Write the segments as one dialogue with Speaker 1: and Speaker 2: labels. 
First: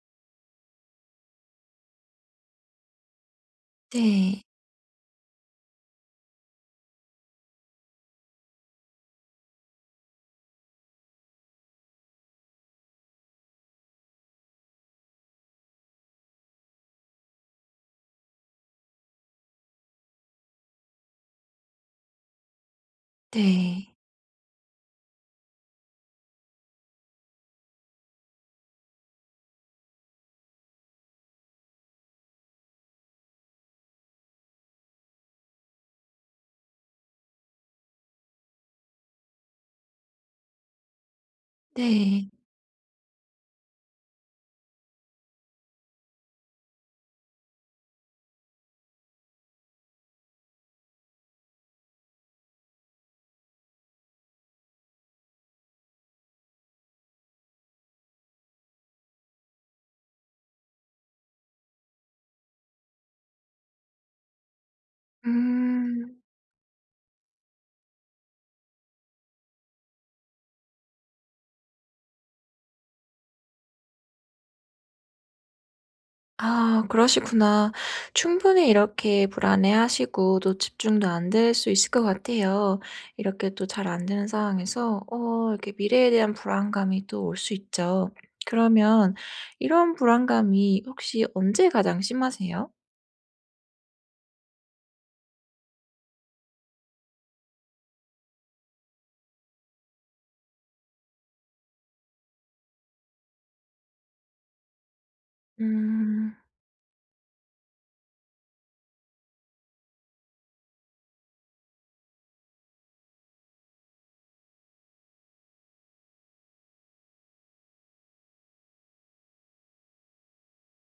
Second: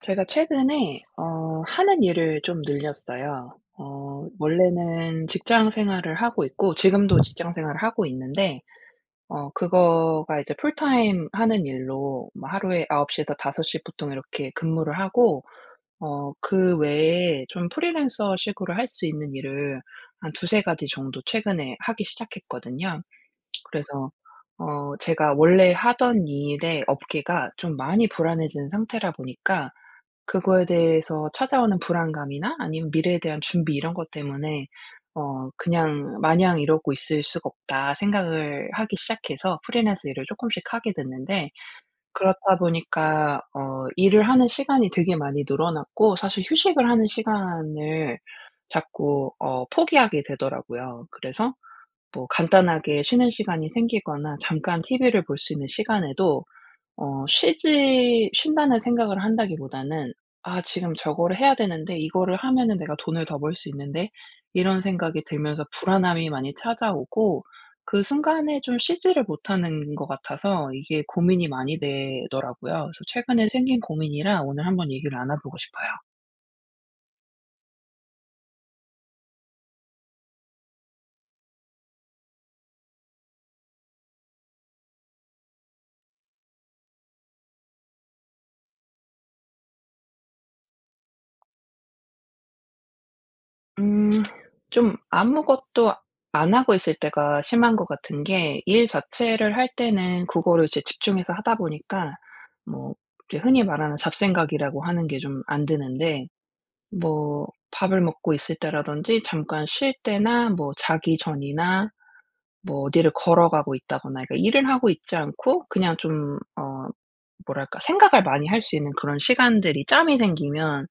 Speaker 1: 제가 최근에 어 하는 일을 좀 늘렸어요. 어
Speaker 2: 네.
Speaker 1: 원래는 직장 생활을 하고 있고 지금도 직장 생활을 하고 있는데 어 그거가 이제 풀타임 하는 일로 뭐 하루에 9 시에서 5 시 보통 이렇게 근무를 하고 어 그 외에 좀 프리랜서 식으로 할 수 있는 일을 한 2-3 가지 정도 최근에 하기 시작했거든요.
Speaker 2: 네.
Speaker 1: 그래서 어 제가 원래 하던 일의 업계가 좀 많이 불안해진 상태라 보니까 그거에 대해서 찾아오는 불안감이나 아니면 미래에 대한 준비 이런 것 때문에 어 그냥 '마냥 이러고 있을 수가 없다.' 생각을 하기 시작해서 프리랜서 일을 쪼끔씩 하게 됐는데
Speaker 2: 네.
Speaker 1: 그렇다 보니까 어 일을 하는 시간이 되게 많이 늘어났고 사실 휴식을 하는 시간을 자꾸 어 포기하게 되더라고요. 그래서 뭐 간단하게 쉬는 시간이 생기거나 잠깐 TV를 볼 수 있는 시간에도 어 쉬지 쉰다는 생각을 한다기보다는 '아 지금 저거를 해야 되는데. 이거를 하면은 내가 돈을 더 벌 수 있는데.' 이런 생각이 들면서
Speaker 2: 음.
Speaker 1: 불안함이 많이 찾아오고 그 순간에 좀 쉬지를 못하는 것 같아서 이게 고민이 많이 되더라고요. 그래서 최근에 생긴 고민이라 오늘 한번 얘기를 나눠 보고 싶어요.
Speaker 2: 아 그러시구나. 충분히 이렇게 불안해하시고 또 집중도 안 될 수 있을 것 같아요. 이렇게 또 잘 안되는 상황에서 어 이렇게 미래에 대한 불안감이 또 올 수 있죠. 그러면 이런 불안감이 혹시 언제 가장 심하세요?
Speaker 1: 음. 좀 아무것도 안 하고 있을 때가 심한 것 같은 게 일 자체를 할 때는 그거를 이제 집중해서 하다 보니까 뭐 우리 흔히 말하는 잡생각이라고 하는 게 좀 안 드는데
Speaker 2: 음.
Speaker 1: 뭐 밥을 먹고 있을 때라든지 잠깐 쉴 때나 뭐 자기 전이나 뭐 어디를 걸어가고 있다거나 이렇게 일을 하고 있지 않고 그냥 좀 어 뭐랄까 생각을 많이 할 수 있는 그런 시간들이 짬이 생기면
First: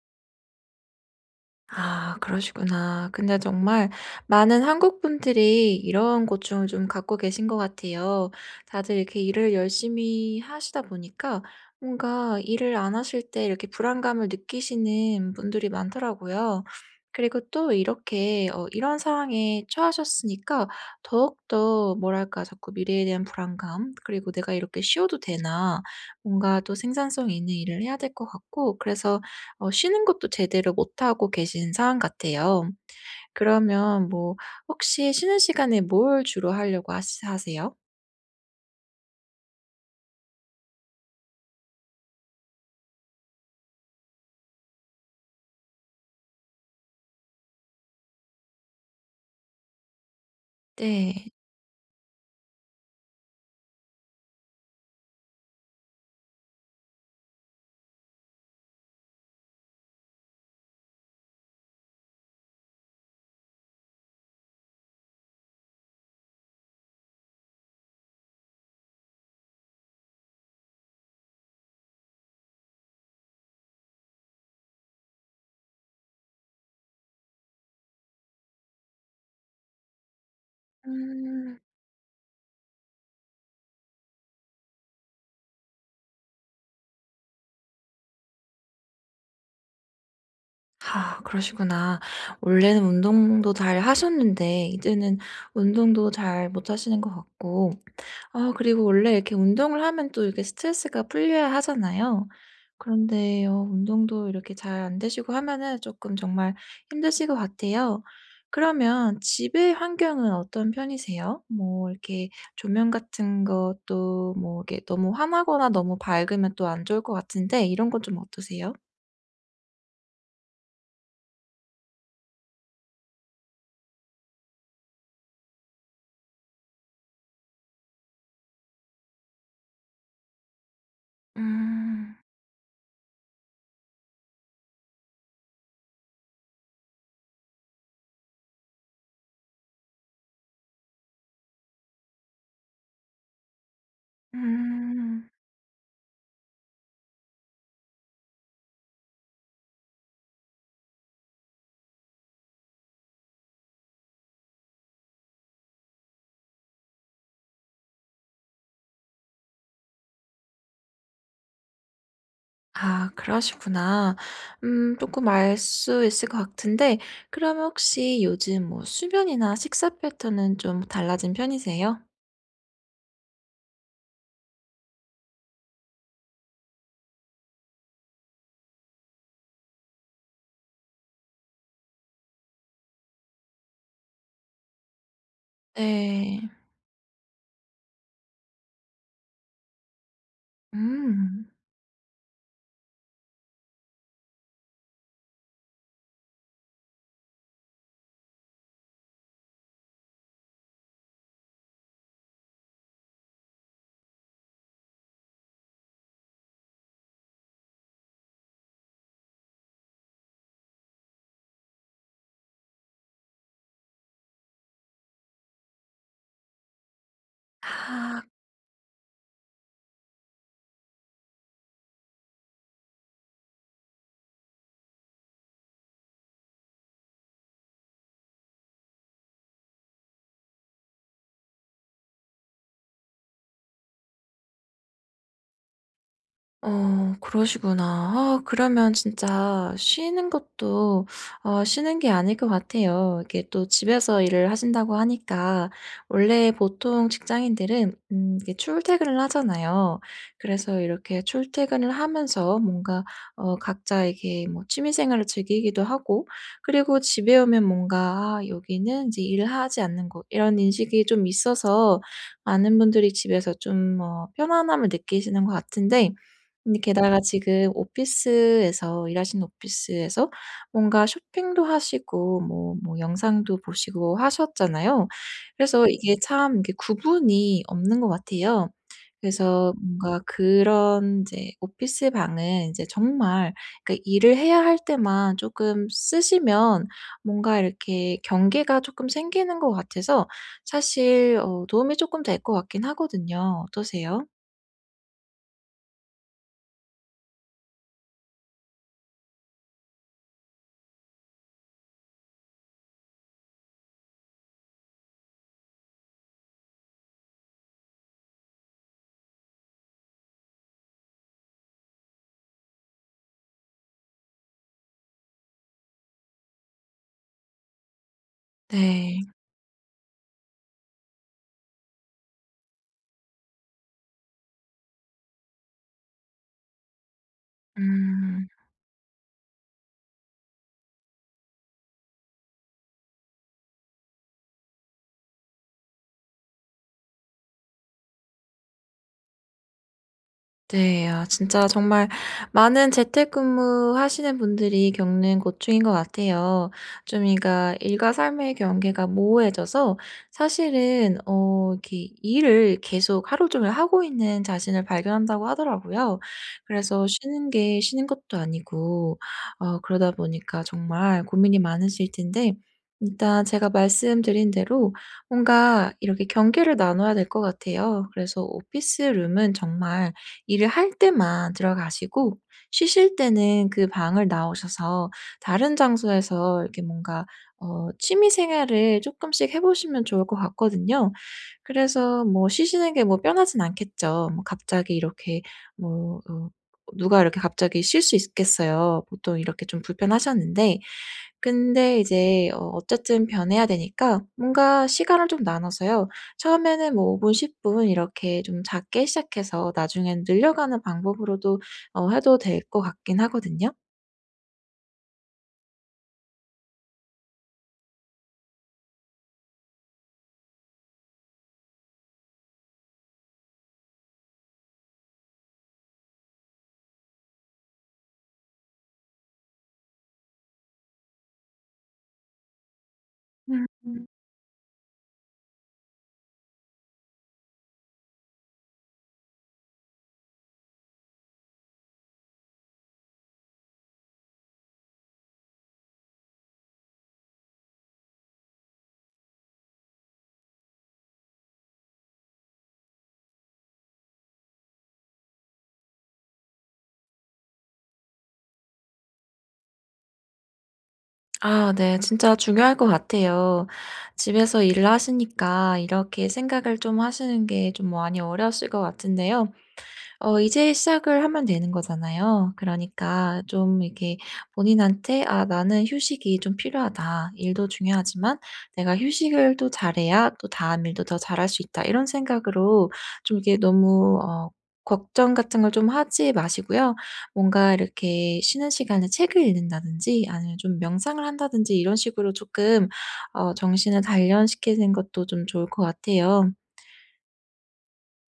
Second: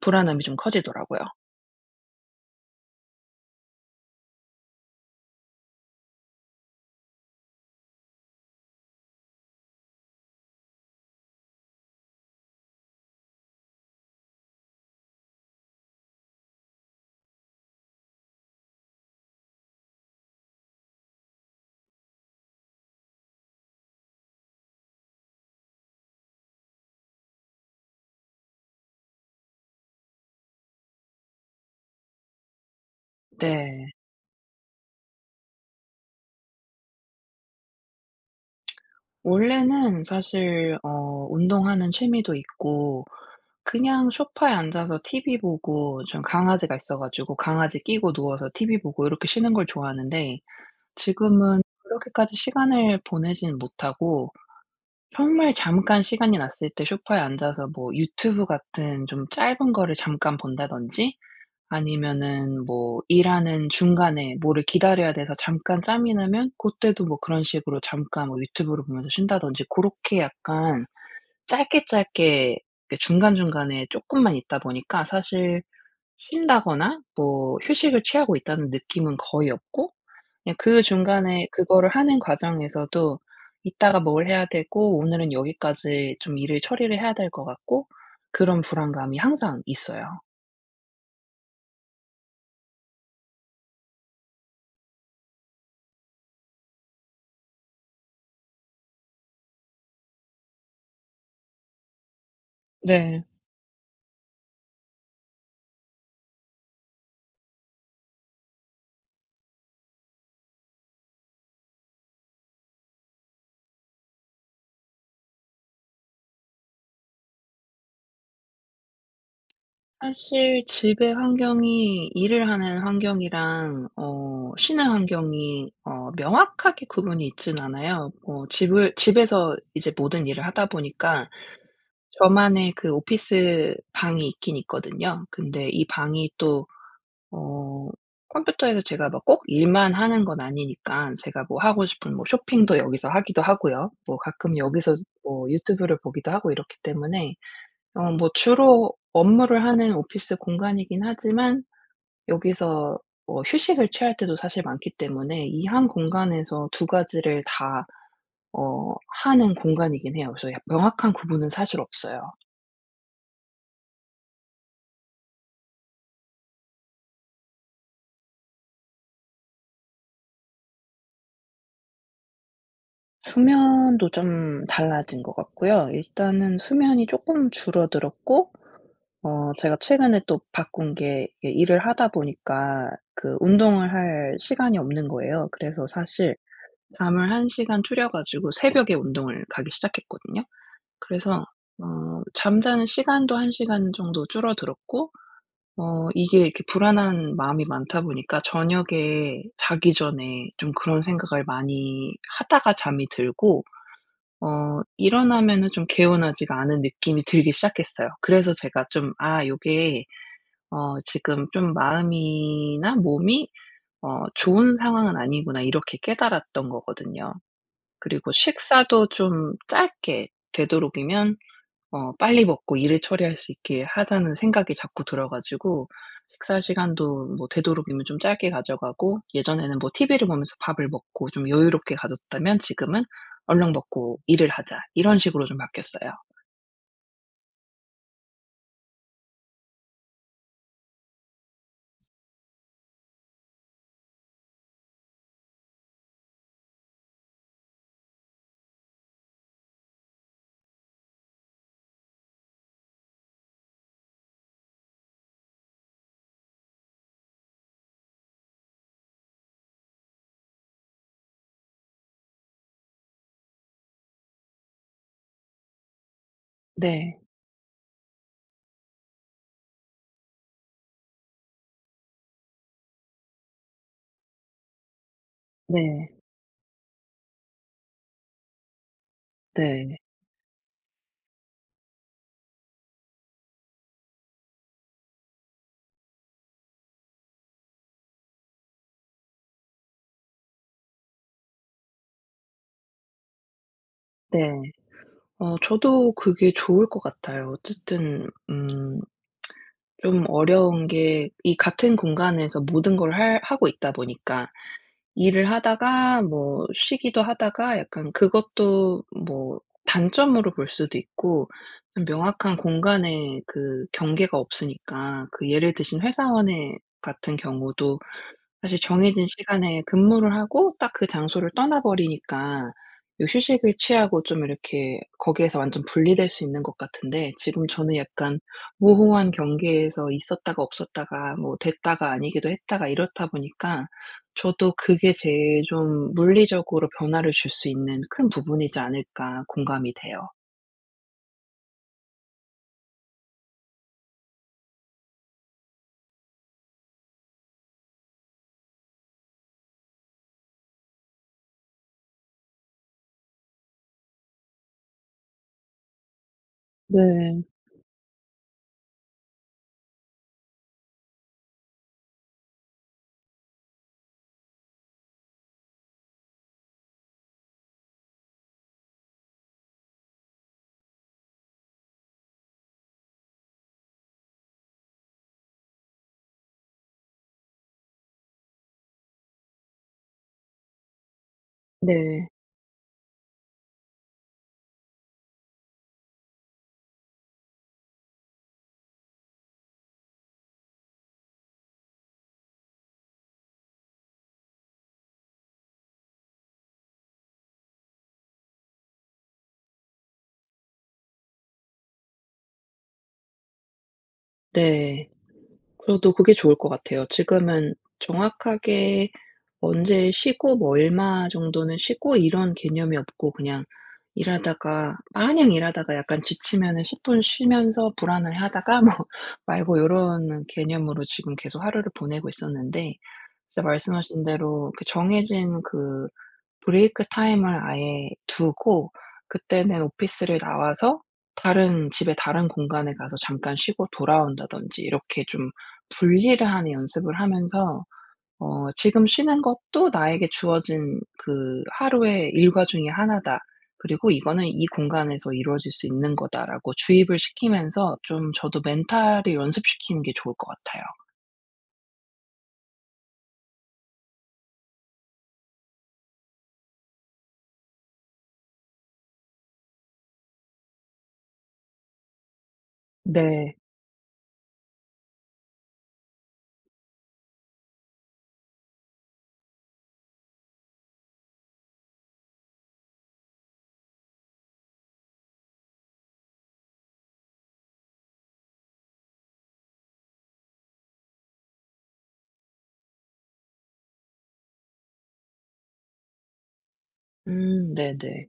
Speaker 1: 불안함이 좀 커지더라고요.
Speaker 2: 아 그러시구나. 근데 정말 많은 한국 분들이 이런 고충을 좀 갖고 계신 것 같아요. 다들 이렇게 일을 열심히 하시다 보니까 뭔가 일을 안 하실 때 이렇게 불안감을 느끼시는 분들이 많더라고요. 그리고 또 이렇게 어 이런 상황에 처하셨으니까 더욱더 뭐랄까 자꾸 미래에 대한 불안감 그리고 '내가 이렇게 쉬어도 되나.' 뭔가 또 생산성 있는 일을 해야 될 것 같고 그래서 어 쉬는 것도 제대로 못하고 계신 상황 같아요.
Speaker 1: 네.
Speaker 2: 그러면 뭐 혹시 쉬는 시간에 뭘 주로 하려고 하시 하세요?
Speaker 1: 원래는 사실 어 운동하는 취미도 있고 그냥 소파에 앉아서 TV 보고 좀 강아지가 있어 가지고 강아지 끼고 누워서 TV 보고 이렇게 쉬는 걸 좋아하는데
Speaker 2: 네.
Speaker 1: 지금은 그렇게까지 시간을 보내진 못하고 정말 잠깐 시간이 났을 때 소파에 앉아서 뭐 유튜브 같은 좀 짧은 거를 잠깐 본다든지 아니면은 뭐 일하는 중간에 뭐를 기다려야 돼서 잠깐 짬이 나면 고때도 뭐 그런 식으로 잠깐 뭐 유튜브를 보면서 쉰다든지 고렇게 약간 짧게 짧게 이렇게 중간중간에 쪼끔만 있다 보니까 사실 쉰다거나 뭐 휴식을 취하고 있다는 느낌은 거의 없고 그냥 그 중간에
Speaker 2: 음.
Speaker 1: 그거를 하는 과정에서도 이따가 뭘 해야 되고 오늘은 여기까지 좀 일을 처리를 해야 될 것 같고 그런 불안감이 항상 있어요.
Speaker 2: 아 그러시구나. 원래는 운동도 잘 하셨는데 이제는 운동도 잘 못하시는 것 같고 아 그리고 원래 이렇게 운동을 하면 또 이렇게 스트레스가 풀려야 하잖아요.
Speaker 1: 네.
Speaker 2: 그런데요 운동도 이렇게 잘 안 되시고 하면은 쪼끔 정말 힘드실 것 같아요. 그러면 집의 환경은 어떤 편이세요? 뭐 이렇게 조명 같은 것도 뭐 이렇게 너무 환하거나 너무 밝으면 또 안 좋을 것 같은데 이런 건 좀 어떠세요?
Speaker 1: 사실 집의 환경이 일을 하는 환경이랑 어 쉬는 환경이 어 명확하게 구분이 있진 않아요. 뭐 집을 집에서 이제 모든 일을 하다 보니까
Speaker 2: 음.
Speaker 1: 저만의 그 오피스 방이 있긴 있거든요. 근데 이 방이 또 어 컴퓨터에서 제가 뭐 꼭 일만 하는 건 아니니깐 제가 뭐 하고 싶은 뭐 쇼핑도 여기서 하기도 하고요. 뭐 가끔 여기서
Speaker 2: 음.
Speaker 1: 뭐 유튜브를 보기도 하고 이렇기 때문에 어 뭐 주로 업무를 하는 오피스 공간이긴 하지만 여기서 뭐 휴식을 취할 때도 사실 많기 때문에 이 1 공간에서 2 가지를 다 어 하는 공간이긴 해요. 그래서 약 명확한 구분은 사실 없어요.
Speaker 2: 아 그러시구나. 음 쪼끔 알 수 있을 것 같은데 그러면 혹시 요즘 뭐 수면이나 식사 패턴은 좀 달라진 편이세요?
Speaker 1: 수면도 좀 달라진 것 같고요. 일단은 수면이 쪼끔 줄어들었고 어 제가 최근에 또 바꾼 게 이 일을 하다 보니까 그 운동을 할 시간이 없는 거예요. 그래서 사실
Speaker 2: 네.
Speaker 1: 잠을 1 시간 줄여 가지고 새벽에 운동을 가기 시작했거든요. 그래서
Speaker 2: 음.
Speaker 1: 어 잠자는 시간도 1 시간 정도 줄어들었고 어 이게 이렇게 불안한 마음이 많다 보니까 저녁에 자기 전에 좀 그런 생각을 많이 하다가 잠이 들고 어 일어나면은 좀 개운하지가 않은 느낌이 들기 시작했어요. 그래서 제가 좀 '아 요게 어 지금 좀 마음이나 몸이 어 좋은 상황은 아니구나.' 이렇게 깨달았던 거 거든요.
Speaker 2: 아.
Speaker 1: 그리고 식사도 좀 짧게 되도록이면 어 '빨리 먹고 일을 처리할 수 있게 하자.'는 생각이 자꾸 들어 가지고 식사시간도 뭐 되도록이면 좀 짧게 가져가고 예전에는 뭐 TV를 보면서 밥을 먹고 좀 여유롭게 가졌다면 지금은 '얼른 먹고 일을 하자.' 이런 식으로 좀 바뀌었어요.
Speaker 2: 어 그러시구나. 아 그러면 진짜 쉬는 것도 어 쉬는 게 아닐 것 같아요. 이게 또 집에서 일을 하신다고 하니까 원래 보통 직장인들은 음 이게 출퇴근을 하잖아요. 그래서 이렇게 출퇴근을 하면서 뭔가 어 각자 이렇게 뭐 취미 생활을 즐기기도 하고 그리고 집에 오면 뭔가 '아 여기는 인제 일을 하지 않는 곳.' 이런 인식이 좀 있어서 많은 분들이 집에서 좀 뭐 편안함을 느끼시는 것 같은데 근데 게다가
Speaker 1: 네.
Speaker 2: 지금 오피스에서 일하시는 오피스에서 뭔가 쇼핑도 하시고 뭐 뭐 영상도 보시고 하셨잖아요. 그래서
Speaker 1: 네.
Speaker 2: 이게 참 이게 구분이 없는 것 같아요. 그래서
Speaker 1: 네.
Speaker 2: 뭔가 그런 인제 오피스 방은 인제 정말 그 일을 해야 할 때만 쪼끔 쓰시면 뭔가 이렇게 경계가 쪼끔 생기는 것 같아서 사실 어 도움이 쪼끔 될 것 같긴 하거든요. 어떠세요?
Speaker 1: 네. 어 저도 그게 좋을 것 같아요. 어쨌든 음 좀 어려운 게 이 같은 공간에서 모든 걸 할 하고 있다 보니까 일을 하다가 뭐 쉬기도 하다가 약간 그것도 뭐 단점으로 볼 수도 있고 명확한 공간에 그 경계가 없으니까 그 예를 드신 회사원의 같은 경우도 사실
Speaker 2: 네.
Speaker 1: 정해진 시간에 근무를 하고 딱 그 장소를 떠나버리니까 이 휴식을 취하고 좀 이렇게 거기에서 완전 분리될 수 있는 것 같은데 지금 저는 약간
Speaker 2: 음.
Speaker 1: 모호한 경계에서 있었다가 없었다가 뭐 됐다가 아니기도 했다가 이렇다 보니까 저도 '그게 제일 좀 물리적으로 변화를 줄 수 있는 큰 부분이지 않을까.' 공감이 돼요.
Speaker 2: 네, 아 진짜 정말 많은 재택근무하시는 분들이 겪는 고충인 것 같아요. 좀 그러니까 일과 삶의 경계가 모호해져서 사실은 어 기 일을 계속 하루 종일 하고 있는 자신을 발견한다고 하더라고요. 그래서
Speaker 1: 네.
Speaker 2: 쉬는 게 쉬는 것도 아니고 어 그러다 보니까 정말 고민이 많으실 텐데. 일단 제가 말씀드린 대로 뭔가 이렇게 경계를 나눠야 될 것 같아요. 그래서 오피스 룸은 정말 일을 할 때만 들어가시고 쉬실 때는 그 방을 나오셔서 다른 장소에서 이렇게 뭔가 어 취미 생활을 쪼끔씩 해 보시면 좋을 것 같거든요. 그래서
Speaker 1: 네.
Speaker 2: 뭐 쉬시는 게 뭐 편하진 않겠죠. 뭐 갑자기 이렇게 뭐 어 어 누가 이렇게 갑자기 쉴 수 있겠어요, 보통 이렇게 좀 불편하셨는데 근데 이제 어 어쨌든 변해야 되니까 뭔가 시간을 좀 나눠서요 처음에는 뭐 5 분, 10 분 이렇게 좀 작게 시작해서 나중에는 늘려가는 방법으로도 어 해도 될 것 같긴 하거든요.
Speaker 1: 네. 그래도 그게 좋을 것 같아요. 지금은 정확하게 언제 쉬고 뭐 얼마 정도는 쉬고 이런 개념이 없고 그냥 일하다가 마냥 일하다가 약간 지치면은 10 분 쉬면서 불안해하다가 뭐 말고 요런 개념으로 지금 계속 하루를 보내고 있었는데 진짜
Speaker 2: 음.
Speaker 1: 말씀하신 대로 그 정해진 그 브레이크 타임을 아예 두고 그때는 오피스를 나와서 다른 집에 다른 공간에 가서 잠깐 쉬고 돌아온다든지 이렇게 좀 분리를 하는 연습을 하면서 어 '지금 쉬는 것도 나에게 주어진 그 하루의 일과 중에 1 다. 그리고 이거는 이 공간에서 이루어질 수 있는 거다.'라고 주입을 시키면서 좀 저도 멘탈을 연습시키는 게 좋을 것 같아요.
Speaker 2: 아 네. 진짜 중요할 것 같아요. 집에서 일을 하시니까 이렇게 생각을 좀 하시는 게 좀 많이 어려우실 것 같은데요. 어 이제 시작을 하면 되는 거잖아요. 그러니까
Speaker 1: 네.
Speaker 2: 좀 이렇게 본인한테 '아 나는 휴식이 좀 필요하다. 일도 중요하지만 내가 휴식을 또 잘 해야 또 다음 일도 더 잘 할 수 있다.' 이런 생각으로 좀 이게 너무 어 걱정 같은 걸 좀 하지 마시고요. 뭔가 이렇게 쉬는 시간에 책을 읽는다든지 아니면 좀 명상을 한다든지 이런 식으로 쪼끔 어 정신을 단련시키는 것도 좀 좋을 것 같아요.
Speaker 1: 음 네네.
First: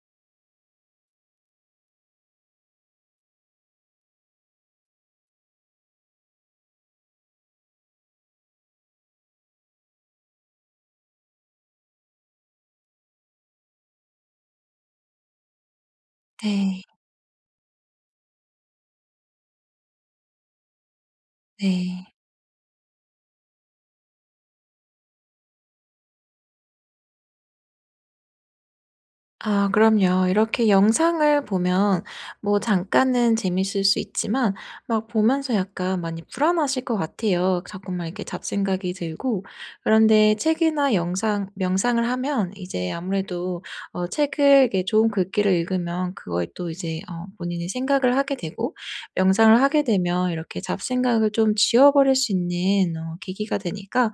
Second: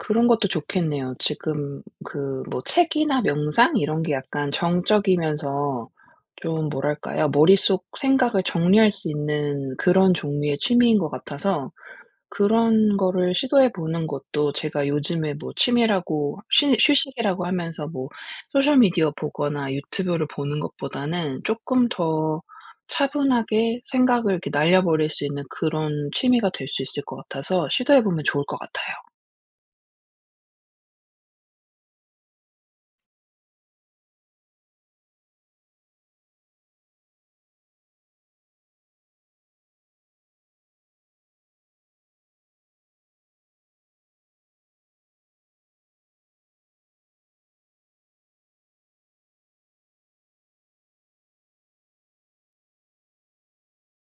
Speaker 1: 그런 것도 좋겠네요. 지금 그 뭐 책이나 명상 이런 게 약간 정적이면서 좀 뭐랄까요? 머릿속 생각을 정리할 수 있는 그런 종류의 취미인 것 같아서 그런 거를 시도해 보는 것도 제가 요즘에 뭐 취미라고 쉬
Speaker 2: 네.
Speaker 1: 휴식이라고 하면서 뭐 소셜미디어 보거나 유튜브를 보는 것보다는 쪼끔
Speaker 2: 네.
Speaker 1: 더 차분하게 생각을 이렇게 날려버릴 수 있는 그런 취미가 될 수 있을 것 같아서 시도해 보면 좋을 것 같아요.
Speaker 2: 아 그럼요. 이렇게 영상을 보면 뭐 잠깐은 재밌을 수 있지만 막 보면서 약간 많이 불안하실 거 같아요. 그 자꾸만 이렇게 잡생각이 들고. 그런데 책이나 영상 명상을 하면 이제 아무래도 어 책을 이렇게 좋은 글귀를 읽으면 그거에 또 이제 어 본인이 생각을 하게 되고 명상을 하게 되면 이렇게 잡생각을 좀 지워버릴 수 있는 어 계기가 되니까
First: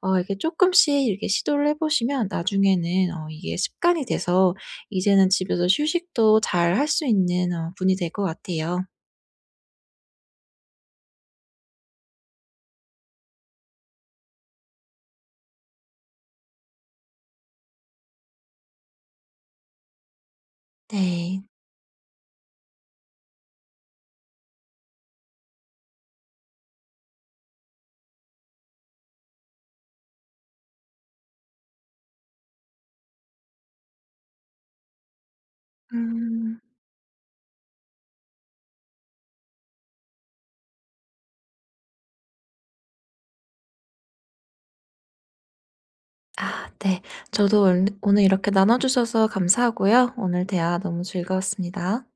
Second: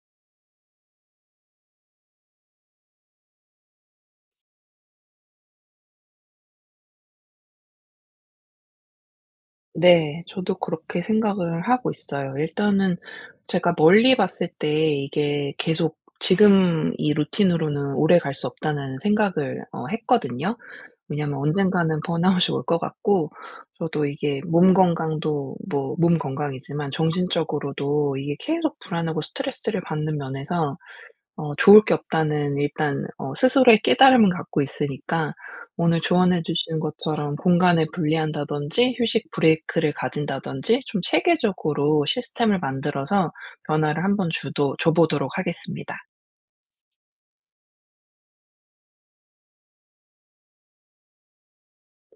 Speaker 2: 어 이게 쪼끔씩 이렇게 시도를 해보시면 나중에는 어 이게 습관이 돼서 이제는 집에서 휴식도 잘할 수 있는 어 분이 될 것 같아요.
Speaker 1: 네, 저도 그렇게 생각을 하고 있어요. 일단은 제가 멀리 봤을 때 이게 계속 '지금 이 루틴으로는 오래 갈 수 없다.'는 생각을 어 했거든요. 왜냐하면
Speaker 2: 네.
Speaker 1: 언젠가는 번아웃이 올 것 같고 저도 이게 '몸 건강도 뭐 몸 건강이지만 정신적으로도 이게 계속 불안하고 스트레스를 받는 면에서 어 좋을 게 없다.'는 일단 어 스스로의 깨달음은 갖고 있으니까 오늘 조언해
Speaker 2: 음.
Speaker 1: 주신 것처럼 공간을 분리한다든지 휴식 브레이크를 가진다든지 좀 체계적으로 시스템을 만들어서 변화를 한번 주도 줘보도록 하겠습니다.
Speaker 2: 아 네. 저도 올 오늘 이렇게 나눠주셔서 감사하고요. 오늘 대화 너무 즐거웠습니다.